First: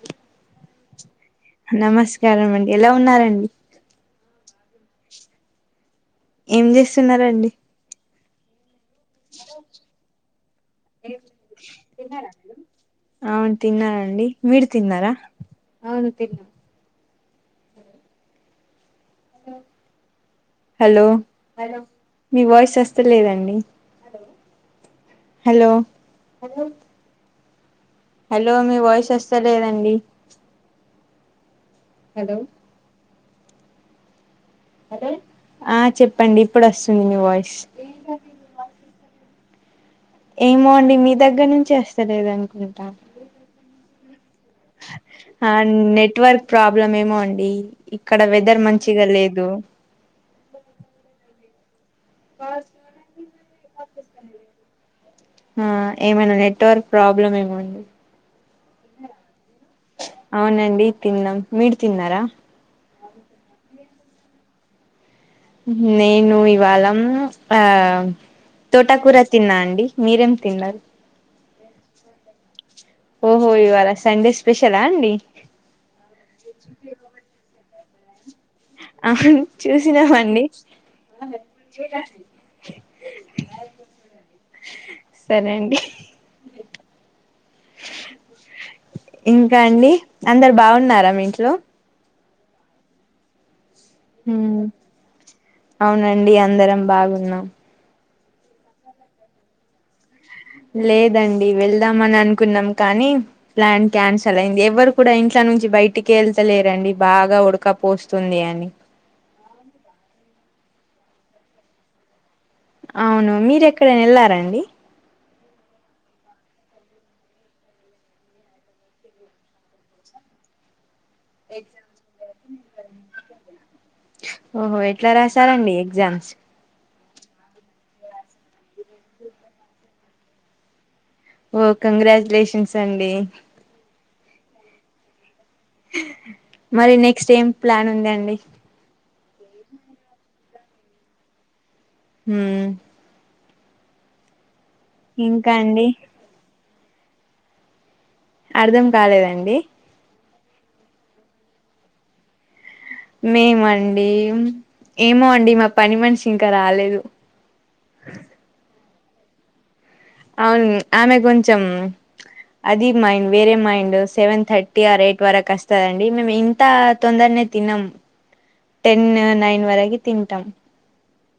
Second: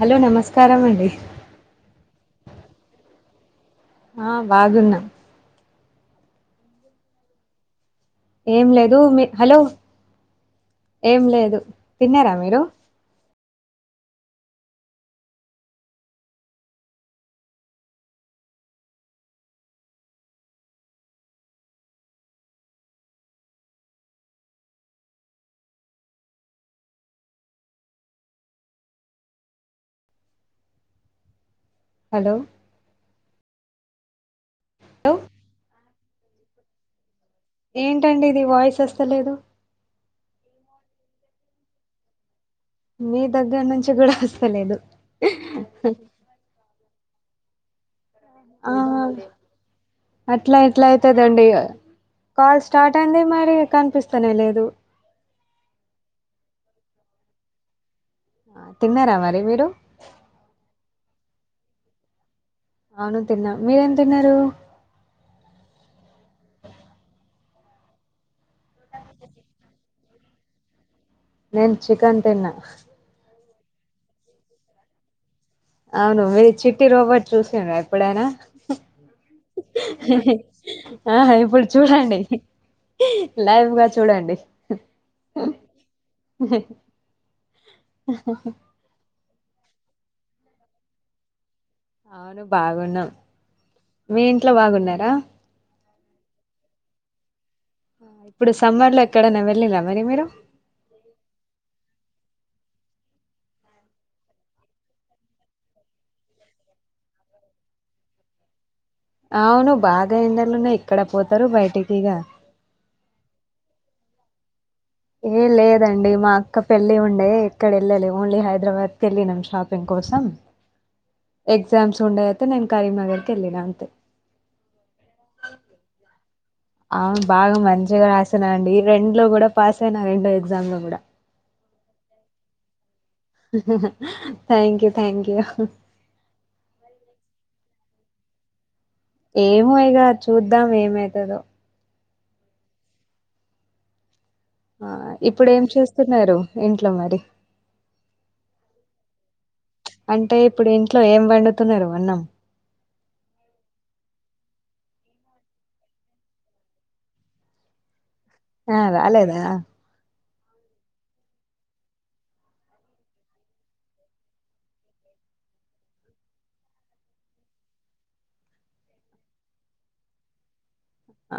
Hello నమస్కారం అండి స్కారమండి ఎలా ఉన్నారండి ఆ బాగున్న ఏం చేస్తున్నారండి ఏం లే దు మీ హలో ఏం లేదు తిన్నారా మీరు అవును తిన్నానండి మీరు తిన్నారా అవును తిన్న హలో హలో మీ వాయిస్ వస్తలేదండి హలో హలో మీ వాయిస్ వస్తాలేదండి హలో హలో ఆ చెప్పండి ఇప్పుడు వస్తుంది మీ వాయిస్ ఏంటండి ఇది వాయిస్ వస్తలేదు ఏమో అండి మీ దగ్గర నుంచి వస్తలేదు అండి మీ దగ్గర నుంచి కూడా వస్తలేదు ఆ నెట్ వర్క్ ప్రాబ్లం ఏమో అండి ఇక్కడ వెదర్ ఆ మంచిగా లేదు అట్లా ఎట్లా అయితదండి కాల్ స్టార్ట్ అయింది మరి కనిపిస్తానే లేదు ఆ ఏమైనా నెట్వర్క్ ప్రాబ్లం ఏమో అండి తిన్నారా మరి మీరు అవునండి తిన్నాం మీరు తిన్నారా అవును తిన్నా మీరేం తిన్నారు నేను ఇవాళ ఆ తోటకూర తిన్నా అండి మీరేం తిన్నారు నేను చికెన్ తిన్నా ఓ హో ఇవాళా సండే స్పెషల్ అండి అవును మీరు చిట్టి రోబో చూసారా ఎప్పుడైనా ఆహా చూసినాం మండి ఆ ఇప్పుడు చూడండి లైవ్గా చూడండి సరే అండి హ హ ఇంకా అండి అందరు బాగున్నారా మీ ఇంట్లో అవును బాగున్నాం మీ ఇంట్లో హ్మ్ బాగున్నారా అవునండి అందరం బాగున్నాం ఇప్పుడు సమ్మర్ లో ఎక్కడైన్నా వెళ్ళిరా మరి మీరు లేదండి వెళ్దామని అను కున్నాం కానీ ప్లాన్ క్యాన్సల్ అయింది ఎవరు కూడా ఇంట్ల నుంచి బయటికి వెళ్తలేరండి బాగా ఉడక పోస్తుంది అని అవును బాగా ఎండలున్నాయి ఏక్కడ పోతారు బయటికి ఇగ అవును మీరూ ఎక్కడైనా వెళ్లారండి ఏ లేదండి మా అక్క పెళ్ళి ఉండే ఎక్కడ వెళ్ళాలే ఓన్లీ హైదరాబాద్ కి వెళ్ళినాం షాపింగ్ కోసం ఎగ్జామ్స్ ఉండే అయితే నేను కరీంనగర్ కి వెళ్ళినా అంతే ఓహో ఎట్లా రాసారండి ఎగ్జామ్స్ అవును బాగా మంచిగా రాసిన అండి రెండు లో కూడా పాస్ అయిన రెండో ఎగ్జామ్ లో కూడా ఓ కంగ్రాచ్యులేషన్స్ అండి హా థ్యాంక్ యూ థ్యాంక్ యూ మరి నెక్స్ట్ ఏం ప్లాన్ ఉంది అండి ఏమో ఇగ చూద్దాం ఏమవుతదో ఊ ఆ ఇప్పుడు ఇంకా ఏం అండి చేస్తున్నారు ఇంట్లో మరి అర్ధం కాలేదండి అంటే ఇప్పుడు ఇంట్లో ఏం వండుతున్నారు అన్నాం మేమండి ఏమో అండి మా పని మనిషి ఇంకా రాలేదు ఆ రాలేదా? అవును ఆమె కొంచం అది మైండ్ వేరే mind seven thirty or eight వరకు వస్తదండి మేము ఇంత తొందర తినం టెన్ నైన్ వరకు తింటం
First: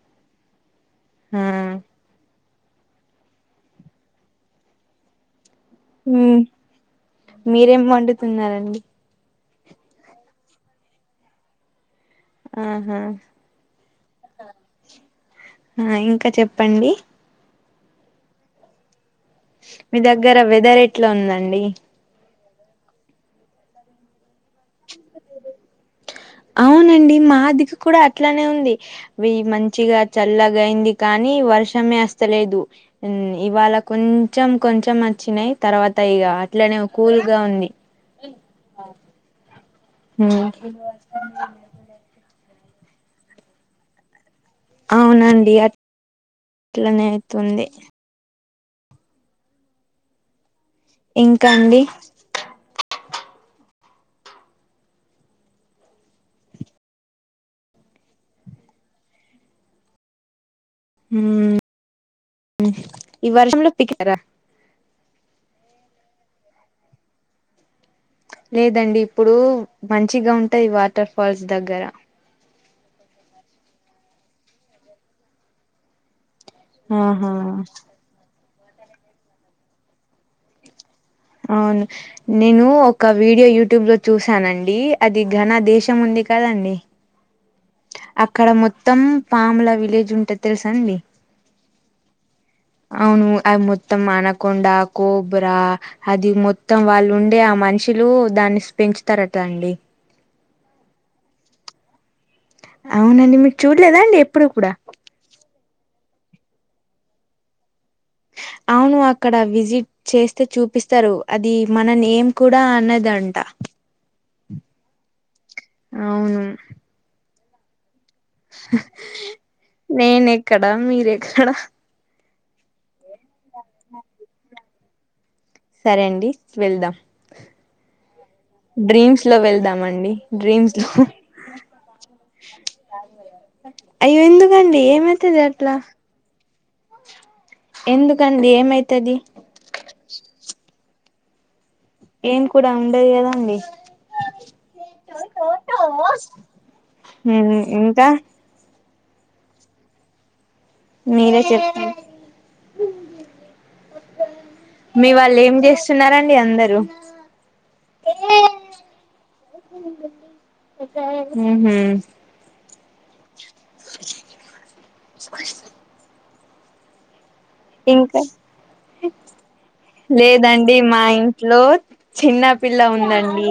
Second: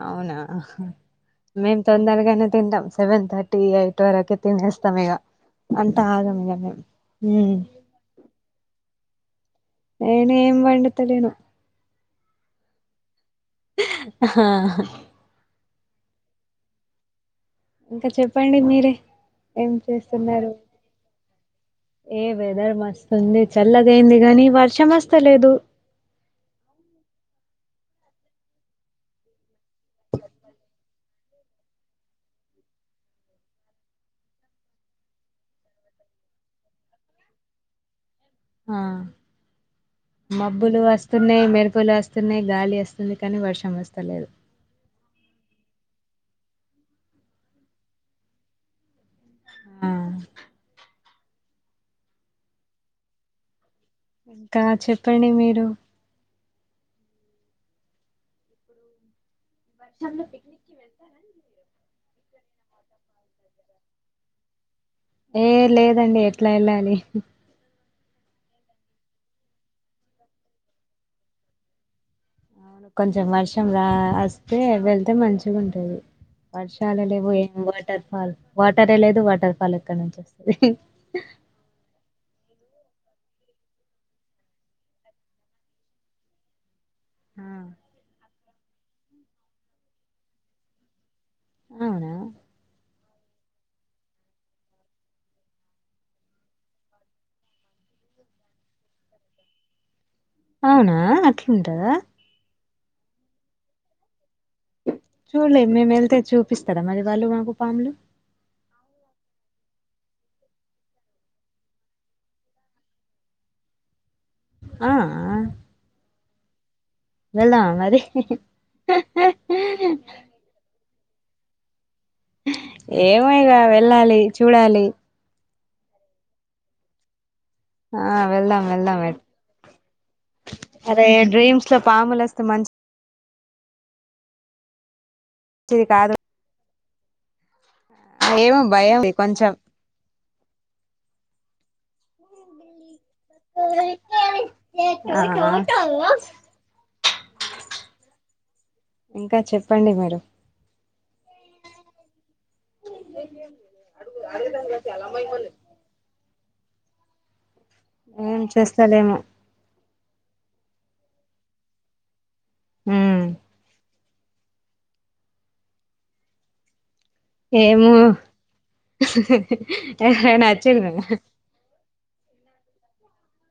అవునా? మేము తొందరగానే తింటాం సెవెన్ థర్టీ ఎయిట్ వరకె తినేస్తాం ఇక అంత ఆగంగా మ్మ్ మీరేం వండుతున్నారండి నేన్ ఎం వండతలేను ఆహా హ ఆ ఇంకా చెప్పండి ఇంకా చెప్పండి మీరే ఏం మీ దగ్గర చేస్తున్నారు వెదర్ ఎట్లా ఉందండి? ఏ వెదర్ మస్తుంది చల్లగా అయింది గాని వర్షం వస్తలేదు అవునండి మాది కూడా అట్లానే ఉంది ఇవి మంచిగా చల్లగా అయింది కానీ వర్షమేస్తలేదు ఇవాళ కొంచెం కొంచెం వచ్చినాయి తర్వాత ఇక అట్లనే కూల్గా ఉంది ఆ ఉమ్, మబ్బులు వస్తున్నాయి మెరుపులు వస్తున్నాయి గాలి వస్తుంది కానీ వర్షం వస్తలేదు అవునండి అట్లనే అయితుంది ఆ ఇంకా అండి కా చెప్పండి మీరు వర్షాంలో పక్నిక్కి [unintelligible] మ్మ్ ఈ వర్షం లో [inaudible] ఏ లేదండి ఎట్లా వెళ్ళాలి లేదండి ఇప్పుడు మంచిగా ఉంటాయి వాటర్ ఫాల్స్ దగ్గర కొంచెం వర్షం రా వస్తే వెళ్తే మంచిగా ఉంటుది వర్షాలే లేవు ఏం ఆహా వాటర్ ఫాల్ వాటరే లేదు వాటర్ ఫాల్ ఎక్కడ నుంచి వస్తుంది అవును నేను ఒక వీడియో యూట్యూబ్ లో చూశానండి అది ఘన దేశం ఉంది కదండి అక్కడ మొత్తం పాముల విలేజ్ ఉంటది తెలుసా అండి అవునా అవును అవి మొత్తం అనకొండ కోబ్రా అది మొత్తం వాళ్ళు ఉండే ఆ మనిషి లు దాన్ ఏసీ పెంచుతారట అండి అవునా? అట్లా ఉంటదా అవునండి మీరు చూడలేదా అండి ఎప్పుడు కూడా చూడలే మేము వెళ్తే చూపిస్తారా మరి వాళ్ళు మాకు పాములు అవును అక్కడ విజిట్ చేస్తే చూపిస్తారు అది మన నేమ్ కూడా అన్నదట ఆ అవును వెల్ దామా మరి? నేన్ ఎక్కడ మీర్ ఎక్కడ ఏమయగా వెళ్ళాలి చూడాలి సరే అండి వెళ్దాం ఆ వెళ్దాం వెళ్దాం మరి డ్రీమ్స్ లో వెళ్దామండి డ్రీమ్స్ లో అరే డ్రీమ్స్ లో పాములు వస్తే మంచి అయ్యో ఎందుకండి ఏమైతుది అట్లా మంచిది కాదు ఎందుకండి ఏమో భయం ఏమైతది కొంచెం ఏం కూర ఆ ఉమ్ ఇంకా ఇంకా చెప్పండి మీరు మీరే చెప్పాలి మీ వాళ్ళు ఏం జేస్తున్నారం అందరూ ఏం చేస్తలేేము ఉమ్ హూ ఉమ్ [inaudible] ఏమో ఇంకా ఎవరైనా లేదండి మా వచ్చిండ్రా ఇంట్లో చిన్నపిల్ల ఉందండి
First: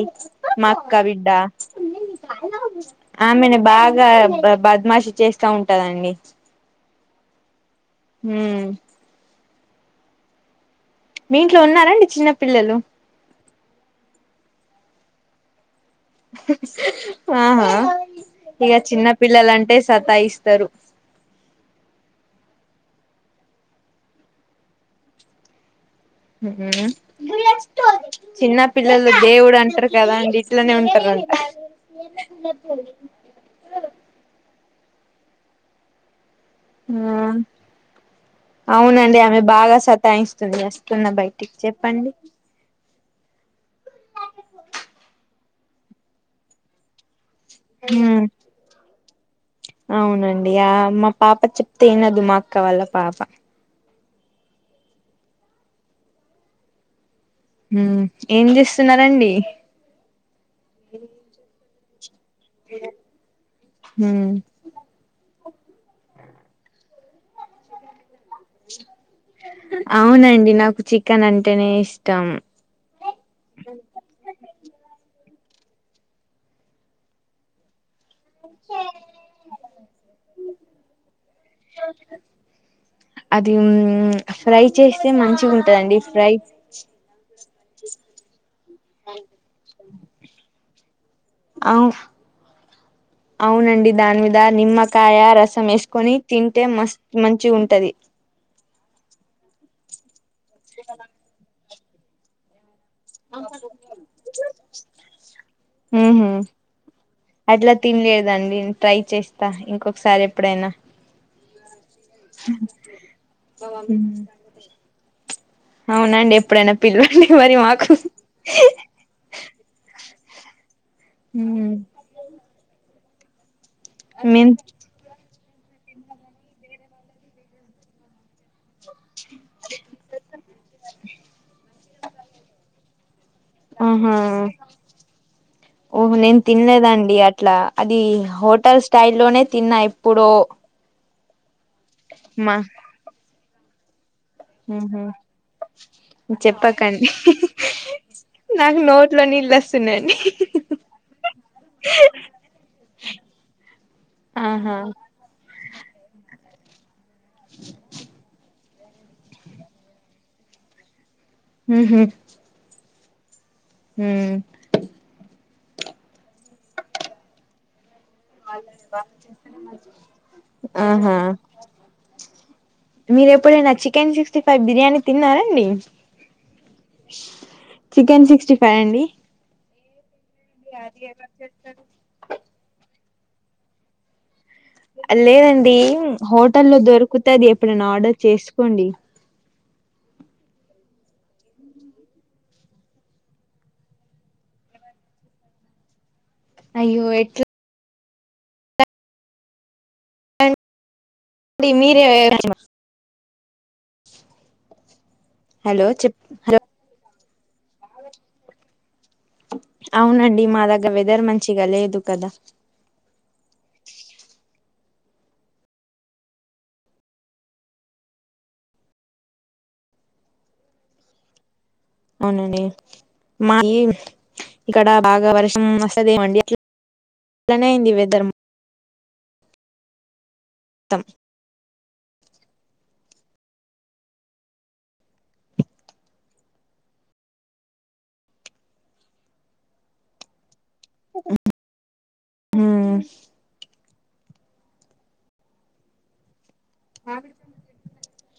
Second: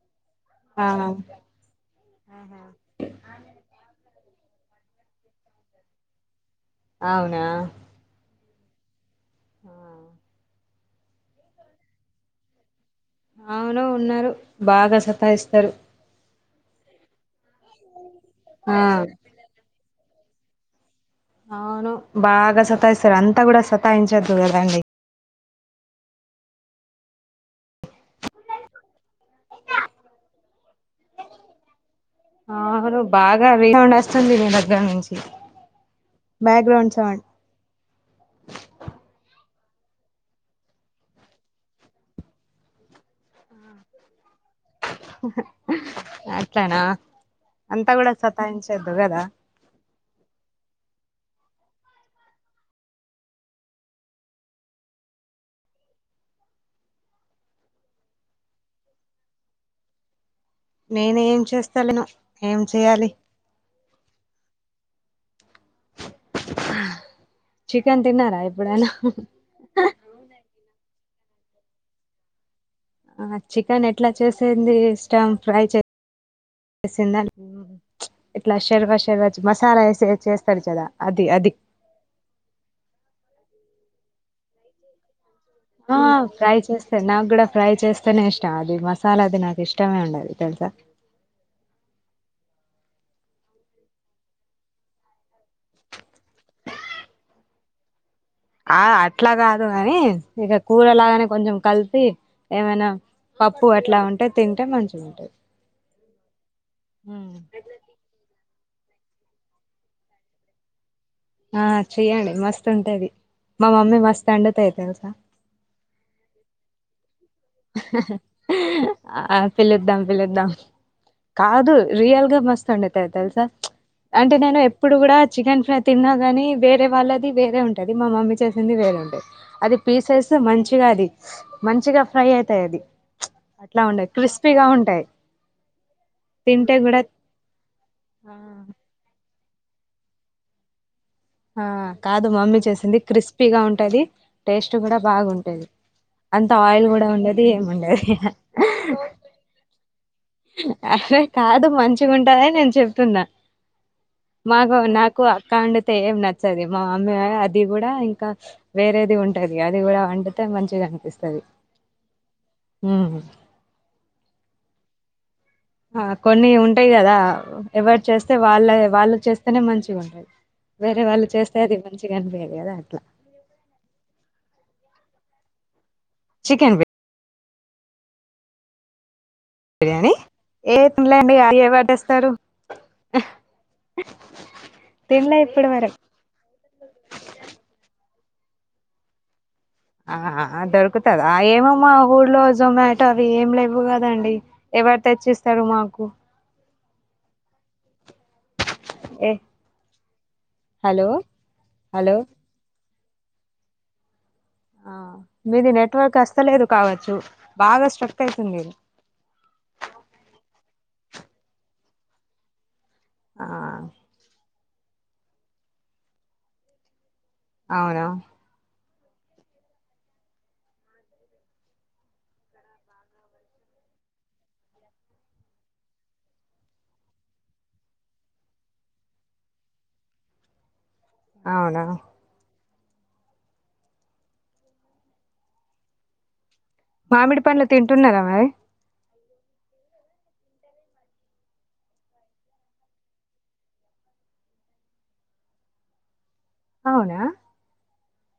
మా ఆ అక్క బిడ్డ ఆమెని బాగా గా బద్మాష్ చేస్తా ఉంటదండి అవునా ఉమ్ ఆ మీ ఇంట్లో ఉన్నారండి చిన్న పిల్లలు అవును ఉన్నారు బాగా సతాయిస్తారు ఆహా ఇగ ఆ చిన్న పిల్లలంటే సతాయిస్తారు అవును బాగా సతాయిస్తారు అంతా గూడా సతాయించొద్దు కదండి ఉమ్ హు చిన్న పిల్లలు దేవుడు అంటారు కదాండి ఇట్లనే ఉంటారు [inaudible] అవును బాగా రీ సౌండ్ వస్తుంది మీ దగ్గర నుంచి బ్యాక్గ్రౌండ్ సౌండ్ ఉమ్ అవునండి ఆమె బాగా సతాయిస్తుంది వస్తున్న బయటికి చెప్పండి అట్లనా అంతా కూడా ఉమ్ సతాయించొద్దు గదా అవునండి ఆ మా పాప చెప్తే ఇనదు మా అక్క వాళ్ళ పాప ఉమ్ ఏం జేస్తున్నారండి నేను ఏం చేస్తలేను ఉమ్ చికెన్ తిన్నార ఎప్పుడైన అవునండి నాకు చికెన్ అంటేనే ఇష్టం ఆ చికెన్ ఎట్లా చేసేంది ఇష్టం ఫ్రై చే చేసిందా ఇట్లా షర్వా షర్వా మసాలా వేసి చేస్తారు కదా అది అది [inaudible] హమ్ ఫ్రై చేస్తే మంచి ఆ ఫ్రై చేస్తే నాకు కూడా ఫ్రై చేస్తేనే ఇష్టం అది మసాలా అది నాకు ఇష్టం ఇష్టమే ఉండదు తెలుసా అమ్ [inaudible] అవునండి దాని మీద నిమ్మకాయ రసం యేసుకొని తింటే మస్ మంచిగుంటది ఆ అట్లా కాదు కాని ఇగ కూర లాగానే కొంచెం కలిపి ఏమైనా పప్పు అట్లా ఉంటే తింటే మంచి గుంటది ఉహు అట్లా తినలేదండి ట్రై చేస్తా ఇంకొకసారి ఎప్పుడైనా ఆ చెయ్యండి మస్తు ఉంటది మా మమ్మీ మస్తు వండుతాది తెలుసా అవునండి ఎప్పుడైనా పిలువ ఆ పిలుద్దాం పిలుద్దాం కాదు రియల్ గా మస్త్ వండతది తెల్సా అంటే మేం నేను ఎప్పుడు కూడా చికెన్ ఫ్రై తిన్నా కానీ వేరే వాళ్ళది వేరే ఉంటది మా మమ్మీ చేసింది వేరే ఉంటది అది పీసెస్ మంచిగా అది మంచిగా ఫ్రై అయితాయి అది అట్లా ఉమ్ ఉండయి హ్మ్ క్రిస్పీగా ఉంటాయి ఓహ నేను తింటే కూడా తినదండి అట్లా అది ఆ హోటల్ స్టైల్ లోనే తిన్న ఎప్పుడో ఆ కాదు మా మమ్మీ చేసింది క్రిస్పీగా ఉంటది టేస్ట్ కూడా ఉహు బాగుంటది అంత ఆయిల్ కూడా చెప్పకండి ఉండదు ఏముండదు ఇగ ఇల్ వస్ ఉన్నాని అరే కాదు మంచిగా ఉంటారని నేను చెప్తున్నా మాకు ఆహా నాకు అక్క వండితే ఏం నచ్చది మా మమ్మీ అది కూడా ఇంకా వేరేది ఉంటది అది కూడా వండితే మంచిగా అనిపిస్తది హ్మ్ హామ్ హ్మ్ హ్మ్ ఆ కొన్ని ఉంటాయి కదా ఎవరి చేస్తే వాళ్ళ వాళ్ళు చేస్తేనే మంచిగా ఉండది వేరే ఆహా వాళ్ళు చేస్తే అది మంచిగా అనిపయదు కదా అట్లా మీరు ఎప్పుడైనా చికెన్ సిక్స్టీ ఫైవ్ బిర్యానీ తిన్నారాండి చికెన్ బి చికెన్ సిక్స్టీ ఫైవ్ అండి బిర్యానీ ఏ తినలేండి ఏ ఇగ పడేస్తారు లేదండి హోటలో దొరకతాది ఎప్పుడైనా ఆర్డర్ చేసుకోండి ఆ హా దొరుకుతాద ఏమోమ్ మా ఊర్లో జొమాటో అవి ఏమి లేవు కదండి ఎవరు తెచ్చిస్తారు మాకు అయ్యో ఎట్లా ఏ [unintelligible] హలో మీరే హలో ఆ మీది హలో నెట్వర్క్ చెప్ హలో వస్తలేదు కావచ్చు బాగా స్ట్రక్ అయితుంది అవును అండి ద వెదర్ మంచిగా లేదు కదా ఆ అవునా అవునండి మా ఈ ఇక్కడ బాగా వర్షం వస్తదోమండి అట్లా అలనైంది వెదర్ త్తం అవునా మామిడి పండ్లు తింటున్నారా మరి హ్మ్ అవునా మామిడి పండ్లు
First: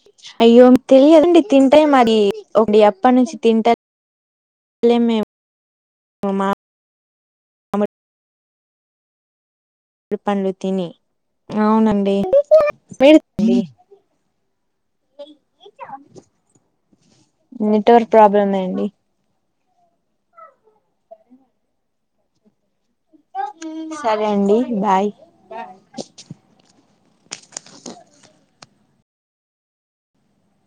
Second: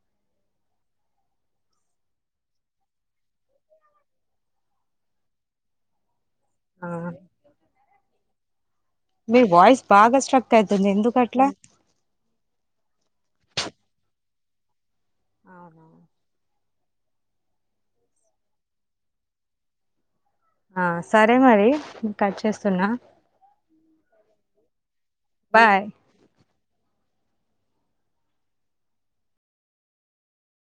తింటున్నారా అయ్యో తెలియదండి తింటా మరి ఒక అప్పటి నుంచి తింటారు ఏల లేము మా ఆ అమర్ మీ వాయిస్ బాగా స్ట్రక్ అయితుంది [unintelligible] ఎందుకట్లా అవునండి అవునా నెట్వర్క్ ప్రాబ్లమే అండి ఆ సరే మరి కట్ చేస్తున్నా సరే అండి బాయ్ బాయ్